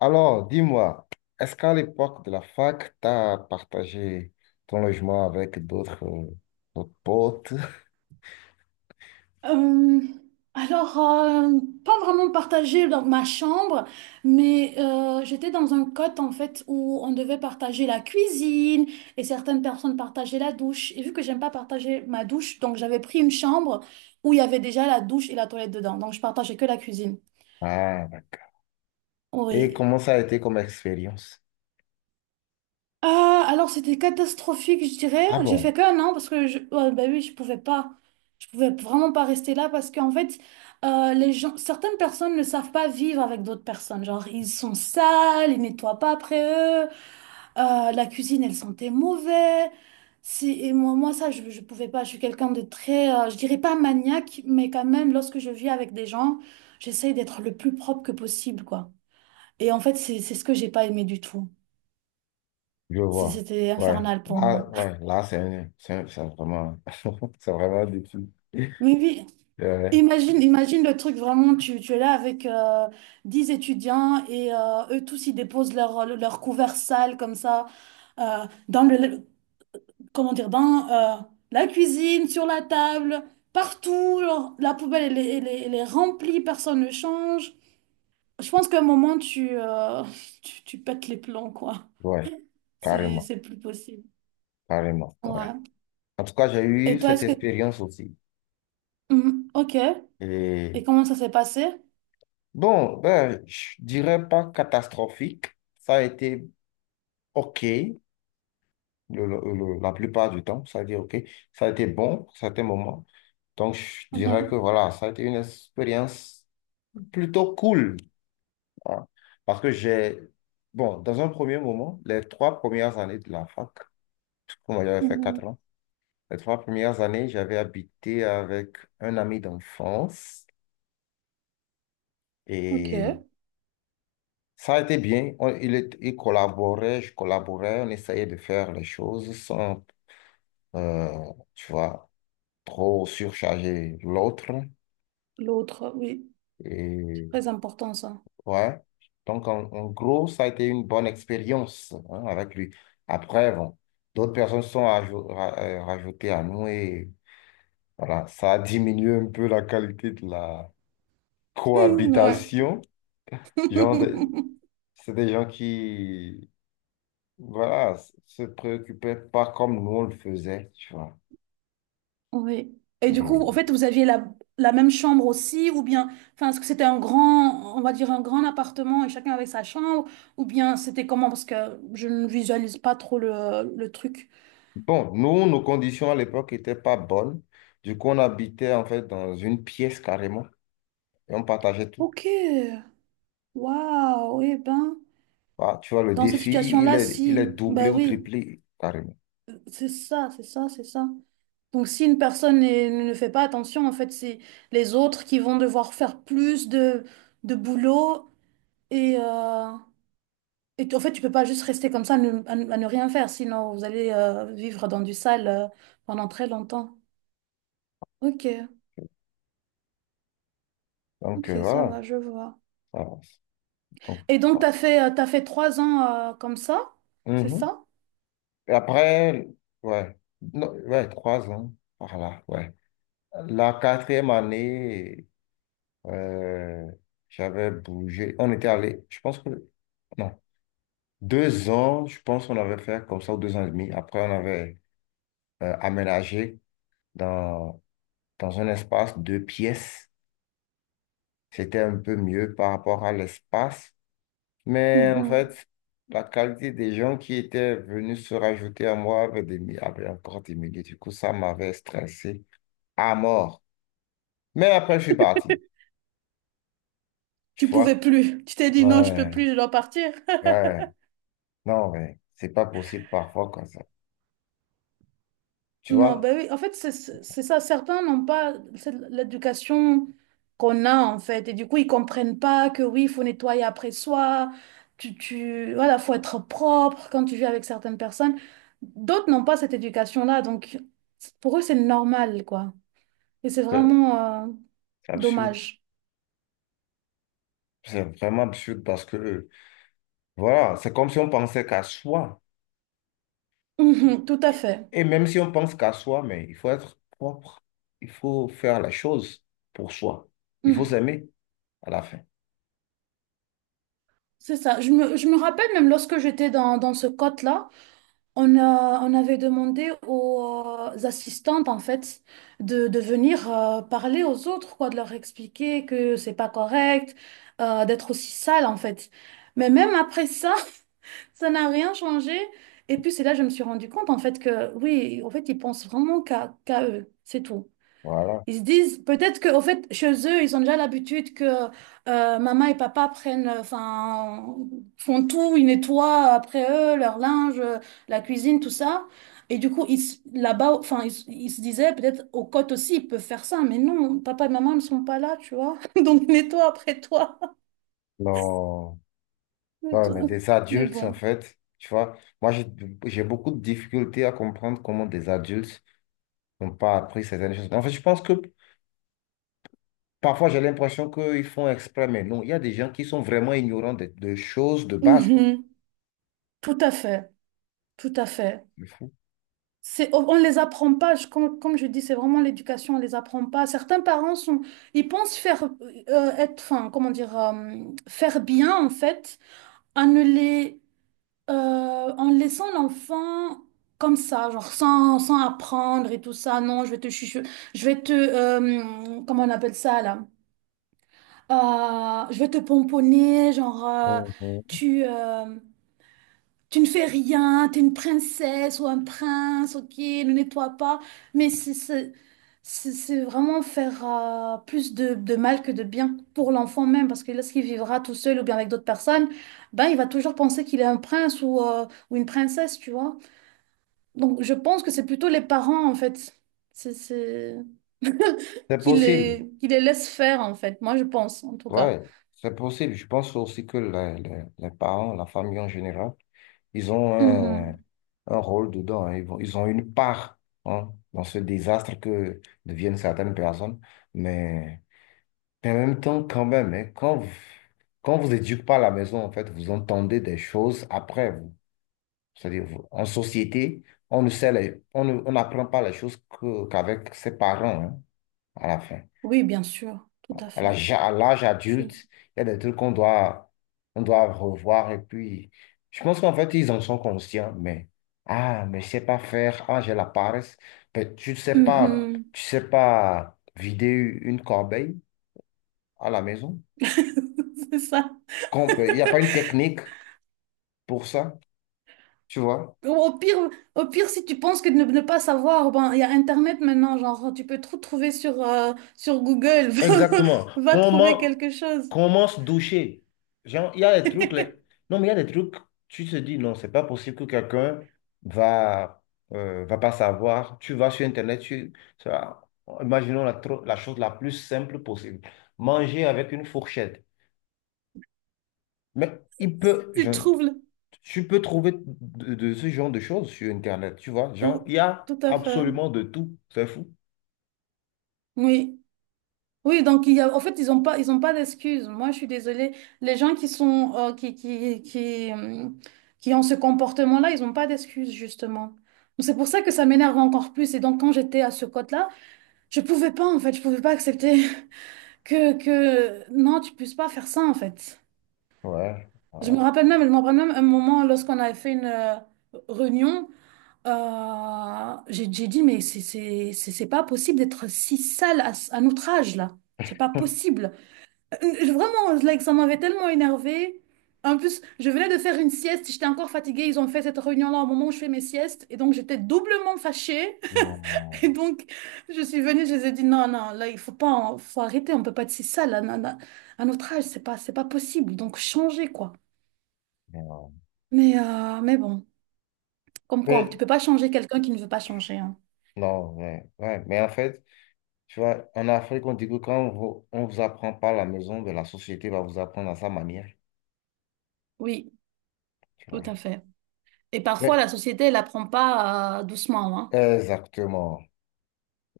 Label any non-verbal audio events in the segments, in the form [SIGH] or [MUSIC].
Alors, dis-moi, est-ce qu'à l'époque de la fac, tu as partagé ton logement avec d'autres d'autres potes? Euh, alors, pas vraiment partagé dans ma chambre, mais j'étais dans un cote en fait où on devait partager la cuisine et certaines personnes partageaient la douche. Et vu que j'aime pas partager ma douche, donc j'avais pris une chambre où il y avait déjà la douche et la toilette dedans. Donc je partageais que la cuisine. Ah, d'accord. Et Oui. comment ça a été comme expérience? Ah, alors c'était catastrophique, je dirais. Ah J'ai bon, fait qu'un an parce que ouais, bah oui, je pouvais pas, je pouvais vraiment pas rester là parce qu'en fait, les gens, certaines personnes ne savent pas vivre avec d'autres personnes. Genre, ils sont sales, ils nettoient pas après eux, la cuisine, elle sentait mauvais. Si, et moi, ça, je pouvais pas. Je suis quelqu'un de très, je dirais pas maniaque, mais quand même, lorsque je vis avec des gens, j'essaye d'être le plus propre que possible, quoi. Et en fait, c'est ce que j'ai pas aimé du tout. je vois. C'était Ouais, infernal pour moi. là, ouais, là, c'est vraiment, [LAUGHS] c'est vraiment un défi. Oui, oui. Euh, Imagine le truc vraiment, tu es là avec 10 étudiants et eux tous ils déposent leur couvert sale comme ça, dans comment dire, dans la cuisine, sur la table, partout. La poubelle, elle est remplie, personne ne change. Je pense qu'à un moment [LAUGHS] tu pètes les plombs, quoi. [LAUGHS] ouais, carrément, C'est plus possible. carrément, ouais. Ouais. En tout cas, j'ai eu Et toi, cette est-ce que... expérience aussi. Mhm. Ok. Et Et comment ça s'est passé? bon, ben, je dirais pas catastrophique. Ça a été OK, le- le- la plupart du temps. Ça veut dire, OK, ça a été bon à certains moments. Donc, je dirais que Mhm. voilà, ça a été une expérience plutôt cool, hein. Parce que j'ai, bon, dans un premier moment, les trois premières années de la fac, parce que moi, j'avais fait quatre Mhm. ans, les trois premières années, j'avais habité avec un ami d'enfance Ok. et ça a été bien. Il collaborait, je collaborais, on essayait de faire les choses sans, tu vois, trop surcharger l'autre. L'autre, oui. Et Très important ça. ouais. Donc, en gros, ça a été une bonne expérience, hein, avec lui. Après, bon, d'autres personnes sont rajoutées à nous et voilà, ça a diminué un peu la qualité de la Hmm, ouais. cohabitation. Genre de- [LAUGHS] c'est des gens qui, voilà, se préoccupaient pas comme nous on le faisait, tu vois. Oui. Et du coup, Et en fait, vous aviez la même chambre aussi, ou bien, enfin, est-ce que c'était un grand, on va dire un grand appartement et chacun avait sa chambre, ou bien c'était comment? Parce que je ne visualise pas trop le truc. bon, nous, nos conditions à l'époque n'étaient pas bonnes. Du coup, on habitait en fait dans une pièce carrément. Et on partageait tout. Ok. Waouh. Eh ben, Voilà, tu vois, le dans cette défi, situation-là, il est si, doublé ben ou oui, triplé, carrément. c'est ça, c'est ça, c'est ça. Donc, si une personne ne fait pas attention, en fait, c'est les autres qui vont devoir faire plus de boulot. Et, en fait, tu peux pas juste rester comme ça à ne rien faire, sinon vous allez vivre dans du sale pendant très longtemps. Ok, Donc, ok, ça voilà. va, je vois. Voilà. Donc, Et donc, voilà. T'as fait 3 ans, comme ça, c'est Mhm. ça? Et après, ouais, non, ouais, trois ans, voilà, ouais. La quatrième année, euh, j'avais bougé. On était allé, je pense que, non, deux ans, je pense qu'on avait fait comme ça, ou deux ans et demi. Après, on avait aménagé dans, dans un espace de pièces. C'était un peu mieux par rapport à l'espace. Mais en Mhm. fait, la qualité des gens qui étaient venus se rajouter à moi avait, avait encore diminué. Du coup, ça m'avait stressé à mort. Mais après, je suis parti. Tu Tu vois? pouvais plus. Tu t'es dit, non, je peux Ouais, plus, je dois partir. ouais. Non, mais c'est pas possible parfois comme ça. Tu Non, vois? ben oui, en fait, c'est ça. Certains n'ont pas l'éducation qu'on a, en fait. Et du coup, ils comprennent pas que oui, il faut nettoyer après soi. Voilà, faut être propre quand tu vis avec certaines personnes. D'autres n'ont pas cette éducation-là. Donc, pour eux, c'est normal, quoi. Et c'est C'est vraiment c'est absurde. dommage. [LAUGHS] C'est vraiment absurde parce que, voilà, c'est comme si on pensait qu'à soi. Et Mhm, tout à fait. et même si on pense qu'à soi, mais il faut être propre. Il faut faire la chose pour soi. Il faut Mhm. s'aimer à la fin. C'est ça. Je me rappelle même lorsque j'étais dans ce code là. On avait demandé aux assistantes en fait de venir parler aux autres quoi, de leur expliquer que c'est pas correct, d'être aussi sale en fait. Mais même après ça, [LAUGHS] ça n'a rien changé. Et puis c'est là que je me suis rendu compte en fait que oui, en fait ils pensent vraiment qu'à eux, c'est tout. Voilà. Ils se disent peut-être qu'au fait, chez eux, ils ont déjà l'habitude que, maman et papa font tout, ils nettoient après eux, leur linge, la cuisine, tout ça. Et du coup, là-bas, enfin, ils se disaient peut-être aux côtes aussi, ils peuvent faire ça. Mais non, papa et maman ne sont pas là, tu vois. [LAUGHS] Donc, nettoie après toi. Non. [LAUGHS] Non, mais Nettoie. des Mais adultes, en bon. fait, tu vois, moi, j'ai beaucoup de difficultés à comprendre comment des adultes n'ont pas appris certaines choses. En fait, je pense que parfois, j'ai l'impression qu'ils font exprès, mais non, il y a des gens qui sont vraiment ignorants de choses de base, quoi. Mhm. Tout à fait. Tout à fait. C'est fou. On ne les apprend pas. Comme je dis, c'est vraiment l'éducation, on ne les apprend pas. Certains parents ils pensent comment dire, faire bien, en fait, en ne les, en laissant l'enfant comme ça, genre sans apprendre et tout ça. Non, je vais te chuchoter, comment on appelle ça, là? Je vais te pomponner, genre, Mhm. tu, euh, tu ne fais rien, tu es une princesse ou un prince, ok, ne nettoie pas. Mais c'est vraiment faire, plus de mal que de bien pour l'enfant même, parce que lorsqu'il vivra tout seul ou bien avec d'autres personnes, ben, il va toujours penser qu'il est un prince, ou une princesse, tu vois. Donc je pense que c'est plutôt les parents, en fait, c'est, c'est... [LAUGHS] C'est qui possible. les, qui les laissent faire, en fait, moi je pense, en tout cas. Ouais, c'est possible. Je pense aussi que les parents, la famille en général, ils ont Mhm. un rôle dedans, hein. Ils ont une part, hein, dans ce désastre que deviennent certaines personnes. Mais en même temps, quand même, hein, quand vous éduquez pas à la maison, en fait, vous entendez des choses après vous. C'est-à-dire, en société, on ne sait les- on ne- on n'apprend pas les choses qu'avec ses parents, hein, à la fin, Oui, bien sûr, tout à fait. À l'âge Je- adulte, il y a des trucs qu'on doit, on doit revoir. Et puis, je pense qu'en fait, ils en sont conscients, mais, ah, mais je sais pas faire, ah, j'ai la paresse. Mais tu ne sais pas, Mhm. tu sais pas vider une corbeille à la maison. [LAUGHS] C'est ça. Il n'y a pas une technique pour ça, tu vois. Ou au pire, au pire, si tu penses que ne pas savoir, ben, il y a Internet maintenant, genre, tu peux tout trouver sur Google. [LAUGHS] Va, Exactement. va trouver quelque chose. Comment se doucher? Genre, il y a des trucs, non, mais il y a des trucs, tu te dis, non, c'est pas possible que quelqu'un va, va pas savoir. Tu vas sur Internet, tu, ça- imaginons la, la chose la plus simple possible. Manger avec une fourchette. Mais il peut, je, Tu trouves le- tu peux trouver de ce genre de choses sur Internet, tu vois. Genre, Oh, il y a tout à fait. absolument de tout. C'est fou. Oui. Oui, donc il y a, en fait, ils ont pas d'excuses. Moi, je suis désolée. Les gens qui sont, qui ont ce comportement-là, ils n'ont pas d'excuses, justement. C'est pour ça que ça m'énerve encore plus. Et donc, quand j'étais à ce code là, je pouvais pas accepter que, non, tu puisses pas faire ça en fait. Ouais, voilà. Je me rappelle même un moment lorsqu'on avait fait une, réunion, j'ai dit, mais c'est pas possible d'être si sale à notre âge là. C'est pas possible. Vraiment, like, ça m'avait tellement énervée. En plus, je venais de faire une sieste, j'étais encore fatiguée. Ils ont fait cette réunion-là au moment où je fais mes siestes. Et donc, j'étais doublement fâchée. [LAUGHS] Et Non, donc, je suis venue, je les ai dit, non, non, là, il faut pas, faut arrêter, on peut pas être si sale, à, à- à notre âge, c'est pas possible, donc changer, quoi. non. Mais bon, comme quoi, tu peux pas changer quelqu'un qui ne veut pas changer, hein. Non, ouais, ouais. Mais en fait, tu vois, en Afrique, on dit que on vous apprend pas à la maison, ben, la société va vous apprendre à sa manière, Oui, tu tout vois. à fait. Et parfois, Mais, la société, elle apprend pas, doucement, hein. exactement,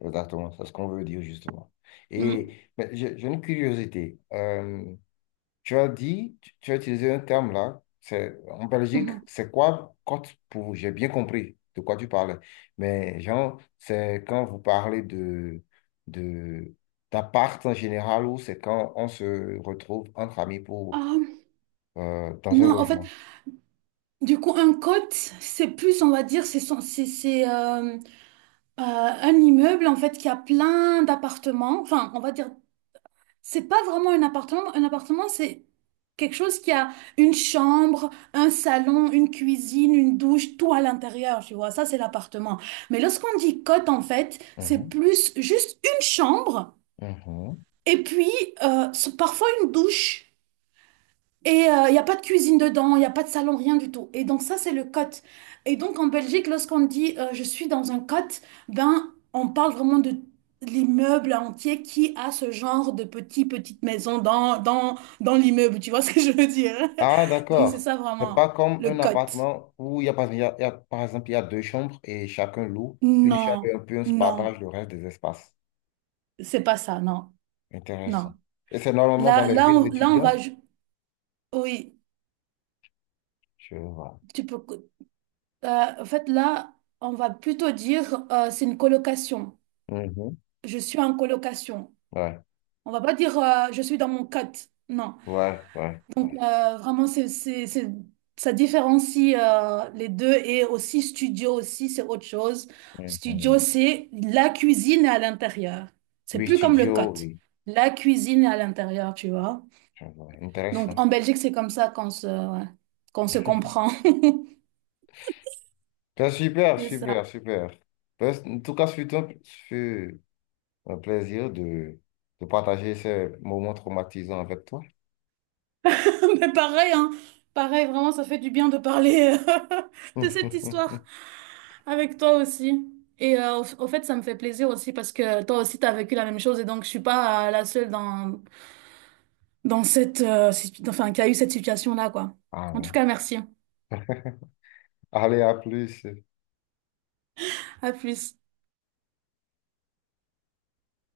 exactement, c'est ce qu'on veut dire justement. Mm. Et ben, j'ai une curiosité. Tu as dit, tu as utilisé un terme là, c'est en Belgique, Mhm. c'est quoi quand pour j'ai bien compris de quoi tu parlais. Mais genre, c'est quand vous parlez de d'appart en général ou c'est quand on se retrouve entre amis pour Ah, dans un non, en fait, logement. du coup, un cote, c'est plus, on va dire, c'est, son- c'est, un immeuble, en fait, qui a plein d'appartements, enfin, on va dire. C'est pas vraiment un appartement. Un appartement, c'est quelque chose qui a une chambre, un salon, une cuisine, une douche, tout à l'intérieur, tu vois. Ça, c'est l'appartement. Mais lorsqu'on dit cote, en fait, c'est Mhm, plus juste une chambre mhm. et puis, euh, parfois une douche. Et il n'y a pas de cuisine dedans, il n'y a pas de salon, rien du tout. Et donc ça, c'est le cote. Et donc en Belgique, lorsqu'on dit, je suis dans un cote, ben on parle vraiment de l'immeuble entier qui a ce genre de petite petite maison dans l'immeuble, tu vois ce que je veux dire? [LAUGHS] Ah, Donc c'est d'accord. ça C'est vraiment, pas comme le un cote. appartement où il y a, par par exemple il y a deux chambres et chacun loue une chambre Non, et un peu un non, partage le reste des espaces. c'est pas ça, non, Intéressant. non. Et c'est normalement dans Là, les là, villes on, là, on étudiantes? va... Oui, Je vois. tu peux... euh, en fait, là, on va plutôt dire, c'est une colocation. Mhm. Je suis en colocation. Ouais, On va pas dire, je suis dans mon cote. Non. ouais, ouais, ouais. Vraiment, ça différencie, les deux et aussi studio aussi, c'est autre chose. Studio, Mhm. c'est la cuisine est à l'intérieur. C'est Oui, plus comme le studio, cote. oui. La cuisine est à l'intérieur, tu vois. Je vois. Donc Intéressant. en Belgique, c'est comme ça ouais, qu'on se comprend. Ben, [LAUGHS] super, C'est super, ça. super. Ben, en tout cas, c'est un, ce fut un plaisir de partager ces moments traumatisants avec toi. [LAUGHS] Mais pareil, hein. Pareil, vraiment, ça fait du bien de parler, [LAUGHS] de cette [LAUGHS] histoire avec toi aussi. Et au fait, ça me fait plaisir aussi parce que toi aussi, t'as vécu la même chose et donc je suis pas, la seule dans cette, enfin, qui a eu cette situation-là, quoi. Ah, En tout ouais. cas, merci. Allez, à plus. À plus.